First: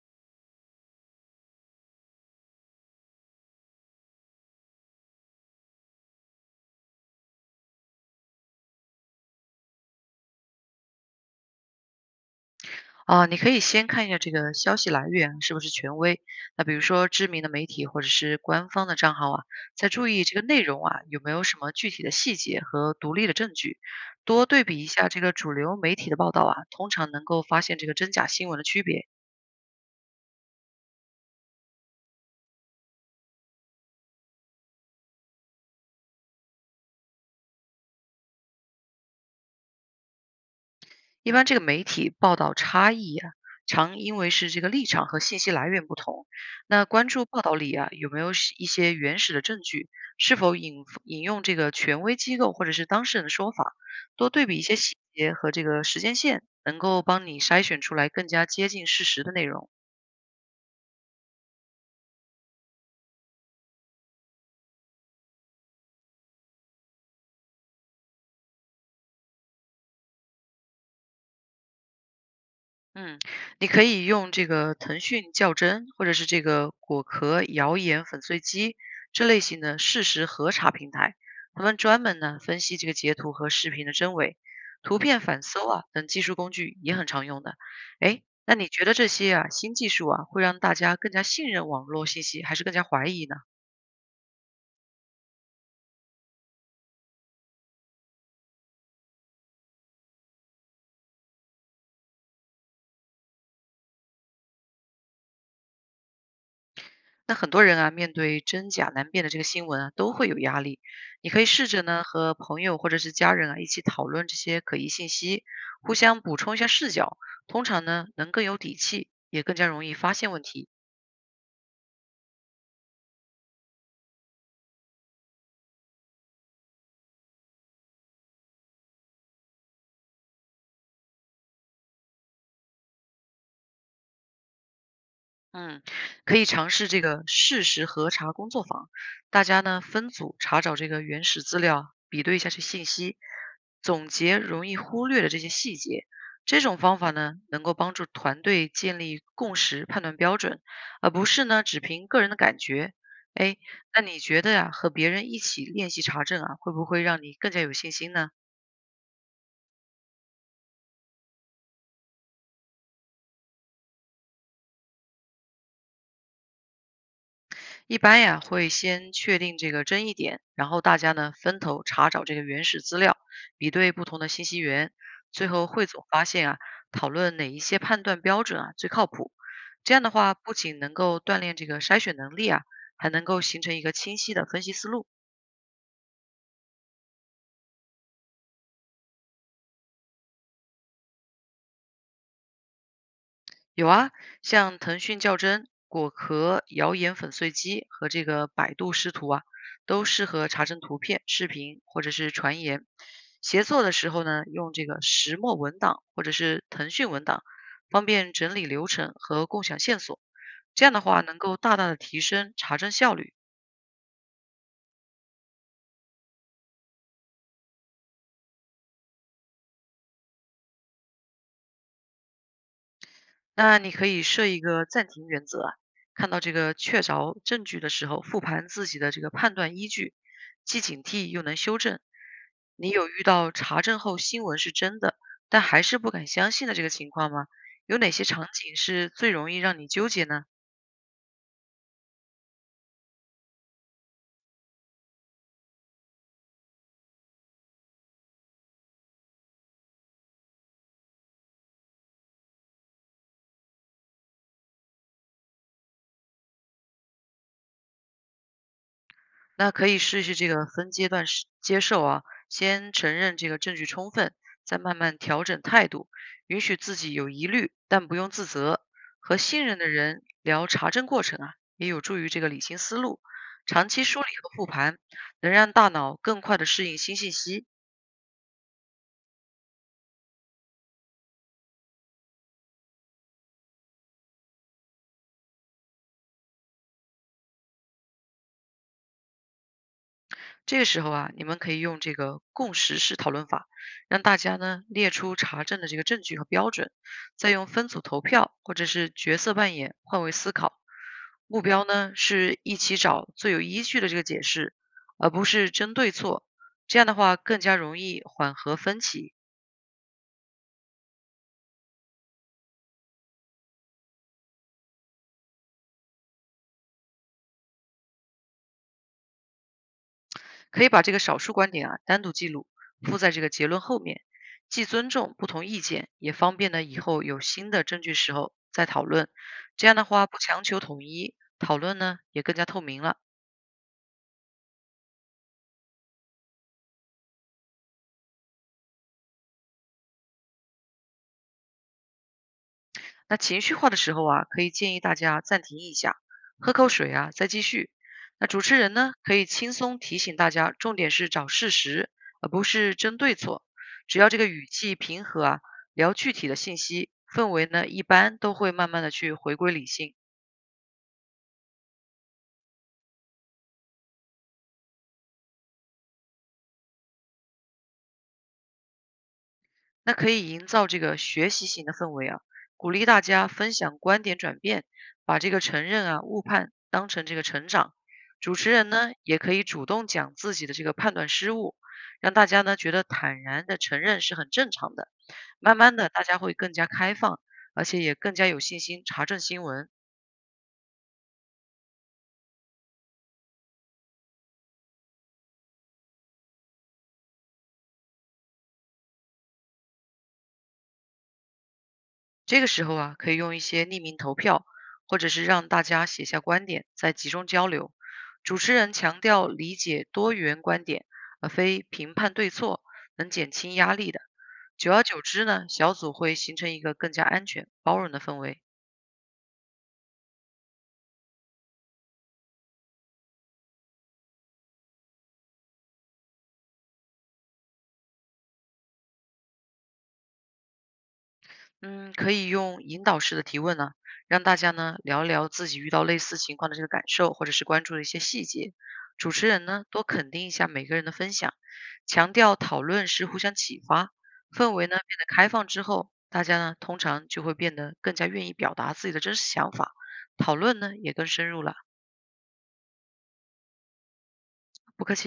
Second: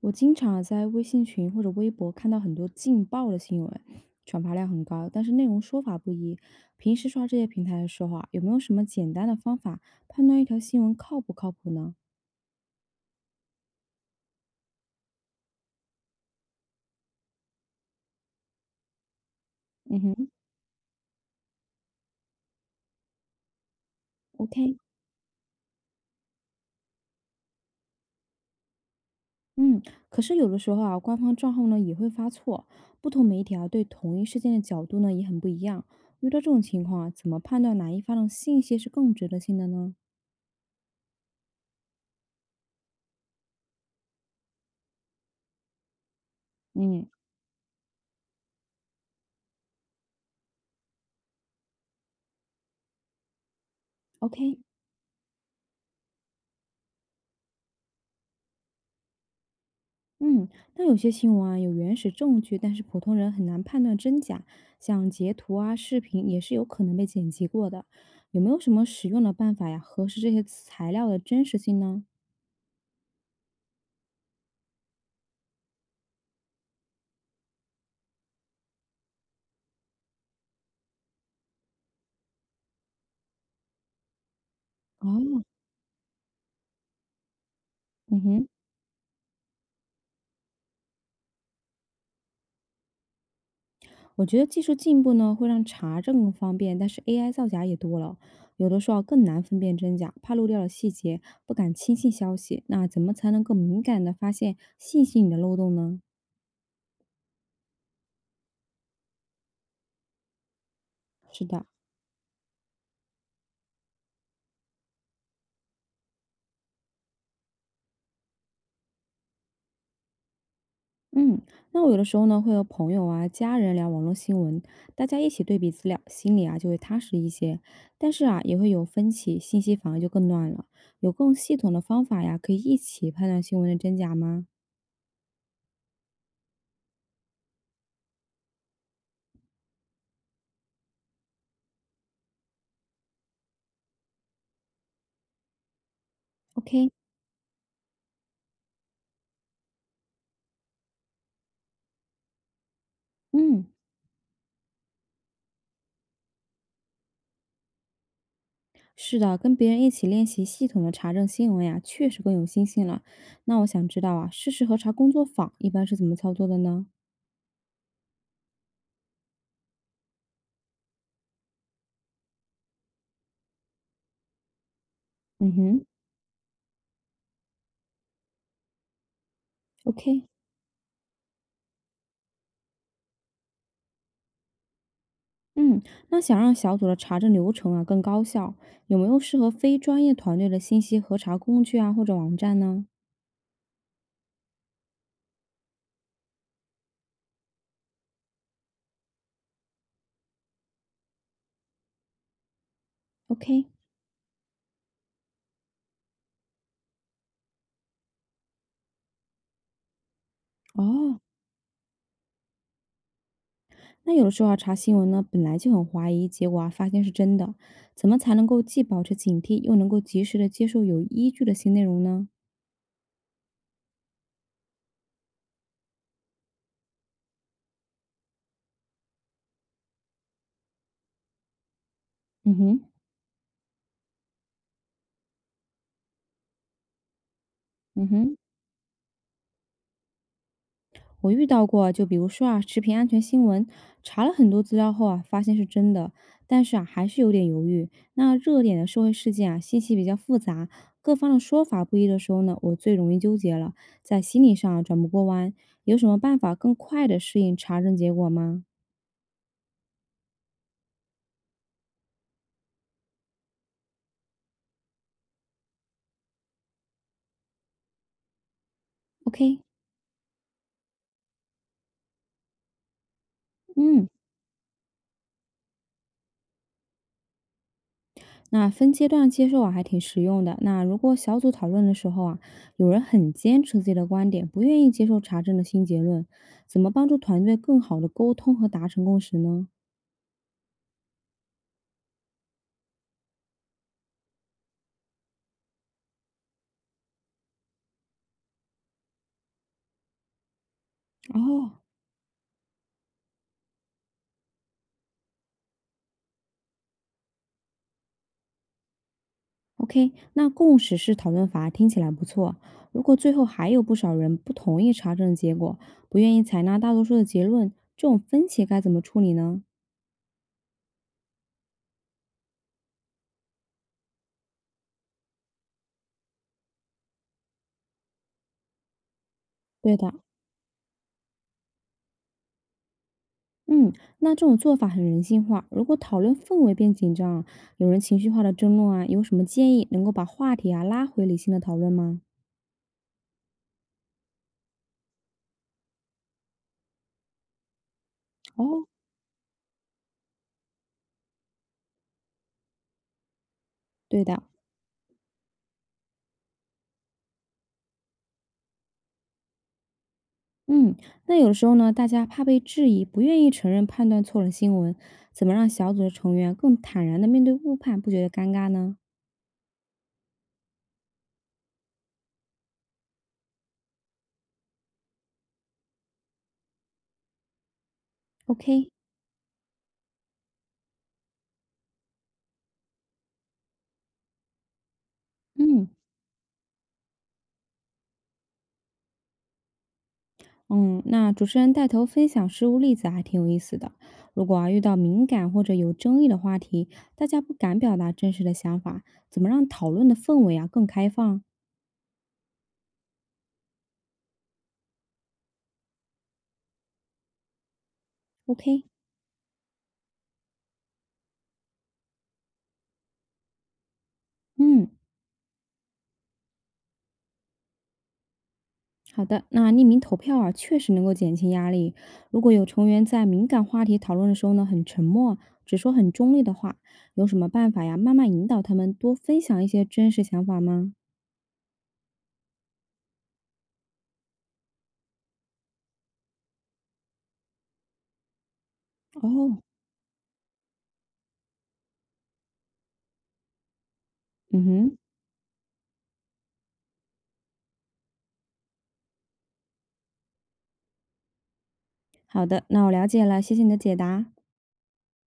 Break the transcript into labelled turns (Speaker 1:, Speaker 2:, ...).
Speaker 1: 我经常啊在微信群或者微博看到很多劲爆的新闻，转发量很高，但是内容说法不一。平时刷这些平台的时候啊，有没有什么简单的方法判断一条新闻靠不靠谱呢？
Speaker 2: 啊，你可以先看一下这个消息来源是不是权威，那比如说知名的媒体或者是官方的账号啊，再
Speaker 1: 嗯
Speaker 2: 注意
Speaker 1: 哼
Speaker 2: 这个内容啊有没有什么具体的细节和独立的证据，多对
Speaker 1: ，OK，
Speaker 2: 比一下这个主流媒体的报道啊，通常能够发现这个真假新闻的区别。
Speaker 1: 嗯，可是有的时候啊，官方账号呢也会发错，不同媒体啊对同一事件的角度呢也很不一样。遇到这种情况啊，怎么判断哪一方的信息是更值得信的呢？
Speaker 2: 一般这个媒体报道差异啊，常因为是这个立场和信息来源不同。那
Speaker 1: 嗯
Speaker 2: 关注报道里啊，有没有是一些原始的证据？是否引用这个权威机构或者是当事人的说法？多对比
Speaker 1: ，OK。
Speaker 2: 一些细节和这个时间线，能够帮你筛选出来更加接近事实的内容。
Speaker 1: 嗯，那有些新闻啊有原始证据，但是普通人很难判断真假，像截图啊、视频也是有可能被剪辑过的。有没有什么实用的办法呀，核实这些材料的真实性呢？
Speaker 2: 嗯，你可以用这个腾讯较真，或者是这个果壳谣言粉碎机这类型的事实核查平台，他们专门呢分析这个截图和视频的真伪，图片
Speaker 1: 哦，
Speaker 2: 反搜啊等技术工具也很常用的。
Speaker 1: 嗯
Speaker 2: 哎，
Speaker 1: 哼，
Speaker 2: 那你觉得这些啊新技术啊会让大家更加信任网络信息，还是更加怀疑呢？
Speaker 1: 我觉得技术进步呢会让查证更方便，但是 AI 造假也多了，有的时候啊更难分辨真假，怕漏掉了细节，不敢轻信消息。那怎么才能更敏感的发现信息里的漏洞呢？
Speaker 2: 那很多人啊，面对真假难辨的这个新闻啊，都会有压力。你可
Speaker 1: 是
Speaker 2: 以
Speaker 1: 的。
Speaker 2: 试着呢和朋友或者是家人啊一起讨论这些可疑信息，互相补充一下视角，通常呢能更有底气，也更加容易发现问题。
Speaker 1: 嗯，那我有的时候呢，会和朋友啊、家人聊网络新闻，大家一起对比资料，心里啊就会踏实一些。但是啊，也会有分歧，信息反而就更乱了。有更系统的方法呀，可以一起判断新闻的真假吗
Speaker 2: 嗯，可以尝试这个事实核查工作坊，大家呢分组查找这个原始资料，比对一下这信息，总结容易忽略的这些细节。这种
Speaker 1: ？OK，
Speaker 2: 方法呢，能够帮助团队建立共识、判断标准，而不是呢只凭个人的感觉。哎，
Speaker 1: 嗯，
Speaker 2: 那你觉得呀、和别人一起练习查证啊，会不会让你更加有信心呢？
Speaker 1: 是的，跟别人一起练习系统的查证新闻呀，确实更有信心了。那我想知道啊，事实核查工作坊一般是怎么操作的呢？
Speaker 2: 一般呀，会先确定这个争议点，然后大家呢分头查找这个原始资料，比对不同的信息源，最
Speaker 1: 嗯
Speaker 2: 后
Speaker 1: 哼
Speaker 2: 汇总发现啊，讨论哪一些判断标准啊最靠谱。这样的
Speaker 1: ，OK。
Speaker 2: 话，不仅能够锻炼这个筛选能力啊，还能够形成一个清晰的分析思路。
Speaker 1: 嗯，那想让小组的查证流程啊更高效，有没有适合非专业团队的信息核查工具啊或者网站呢
Speaker 2: 有啊，像腾讯较真、果壳谣言粉碎机和这个百度识图啊，都适合查证图片、视频或者是传言。协
Speaker 1: ？OK，
Speaker 2: 作的时候呢，用这个石墨文档或者是腾讯文档，方便整理流程和共享线索。这样的
Speaker 1: 哦，
Speaker 2: 话，能够大大的提升查证效率。
Speaker 1: 那有的时候啊查新闻呢本来就很怀疑，结果啊发现是真的，怎么才能够既保持警惕，又能够及时的接受有依据的新内容呢？
Speaker 2: 那你可以设一个暂停原则啊，看到这个确凿证据的时候，复盘自己的这个判断依据，既警惕又能修正。
Speaker 1: 嗯哼，
Speaker 2: 你有遇到查证后新闻是真的，但还是不敢相信的这个情况吗？有
Speaker 1: 嗯
Speaker 2: 哪些
Speaker 1: 哼。
Speaker 2: 场景是最容易让你纠结呢？
Speaker 1: 我遇到过，就比如说啊，食品安全新闻，查了很多资料后啊，发现是真的，但是啊，还是有点犹豫。那热点的社会事件啊，信息比较复杂，各方的说法不一的时候呢，我最容易纠结了，在心理上啊转不过弯。有什么办法更快的适应查证结果吗
Speaker 2: 那可以试一试这个分阶段是接受啊，先承认这个证据充分，再慢慢调整态度，允许自己有疑虑，但不用自责。和
Speaker 1: ？OK，
Speaker 2: 信任的人聊查证过程啊，也有助于这个理清思路。长期
Speaker 1: 嗯。
Speaker 2: 梳理和复盘，能让大脑更快的适应新信息。
Speaker 1: 那分阶段接受啊，还挺实用的。那如果小组讨论的时候啊，有人很坚持自己的观点，不愿意接受查证的新结论，怎么帮助团队更好的沟通和达成共识呢？
Speaker 2: 这个时候啊，你们可以用这个共识式讨论法，让大家呢列出查证的这个证据和标准，再用分组投票或者是角色扮演换位思考。目
Speaker 1: 哦
Speaker 2: 标呢是一起找最有依据的这个解释，而不是争对错。这样的话更加容易缓和分歧。
Speaker 1: ，OK，那共识式讨论法听起来不错。如果最后还有不少人不同意查证结果，不愿意采纳大多数的结论，这种分歧该怎么处理呢？
Speaker 2: 可以把这个少数观点啊单独记录，附在这个结论后面，既尊重不同意见，也方便呢以后有新的证据时候再讨论。这
Speaker 1: 对
Speaker 2: 样的
Speaker 1: 的，
Speaker 2: 话不强求统一，讨论呢也更加透明了。
Speaker 1: 嗯，那这种做法很人性化。如果讨论氛围变紧张啊，有人情绪化的争论啊，有什么建议能够把话题啊拉回理性的讨论吗？
Speaker 2: 那情绪化的时候啊，可以建议大家暂停一下，喝口水啊，再继续。那主持
Speaker 1: 哦，
Speaker 2: 人呢，可以轻松提醒大家，重点是找事实，而不是争对错。只
Speaker 1: 对
Speaker 2: 要这
Speaker 1: 的，
Speaker 2: 个语气平和啊，聊具体的信息，氛围呢一般都会慢慢的去回归理性。
Speaker 1: 嗯，那有的时候呢，大家怕被质疑，不愿意承认判断错了新闻，怎么让小组的成员更坦然的面对误判，不觉得尴尬呢
Speaker 2: 那可以营造这个学习型的氛围啊，鼓励大家分享观点转变，把这个承认啊、误判当成这个成长。主持人
Speaker 1: ？OK，
Speaker 2: 呢，也可以主动讲自己的这个判断失误，让大家呢觉得坦然的承认是很正常的。慢
Speaker 1: 嗯，
Speaker 2: 慢的，大家会更加开放，而且也更加有信心查证新闻。
Speaker 1: 嗯，那主持人带头分享实物例子还挺有意思的。如果啊遇到敏感或者有争议的话题，大家不敢表达真实的想法，怎么让讨论的氛围啊更开放
Speaker 2: 这个时候啊，可以用一些匿名投票，或者是让大家写下观点，再集中交流。主持
Speaker 1: ？OK，
Speaker 2: 人强调理解多元观点，而非评判对错，能减轻压力的。
Speaker 1: 嗯，
Speaker 2: 久而久之呢，小组会形成一个更加安全、包容的氛围。
Speaker 1: 好的。那匿名投票啊确实能够减轻压力。如果有成员在敏感话题讨论的时候呢很沉默，只说很中立的话，有什么办法呀？慢慢引导他们多分享一些真实想法吗？
Speaker 2: 嗯，可以用引导式的提问呢，让大家呢聊聊自己遇到类似情况的这个感受，或者是关注的一些细节。主持
Speaker 1: 哦，
Speaker 2: 人呢多肯定一下每个人的分享，强调讨论是互相启发，
Speaker 1: 嗯
Speaker 2: 氛围呢
Speaker 1: 哼，
Speaker 2: 变得开放之后，大家呢通常就会变得更加愿意表达自己的真实想法，讨论呢也更深入了。
Speaker 1: 好的，那我了解了，谢谢你的解答。
Speaker 2: 不客气。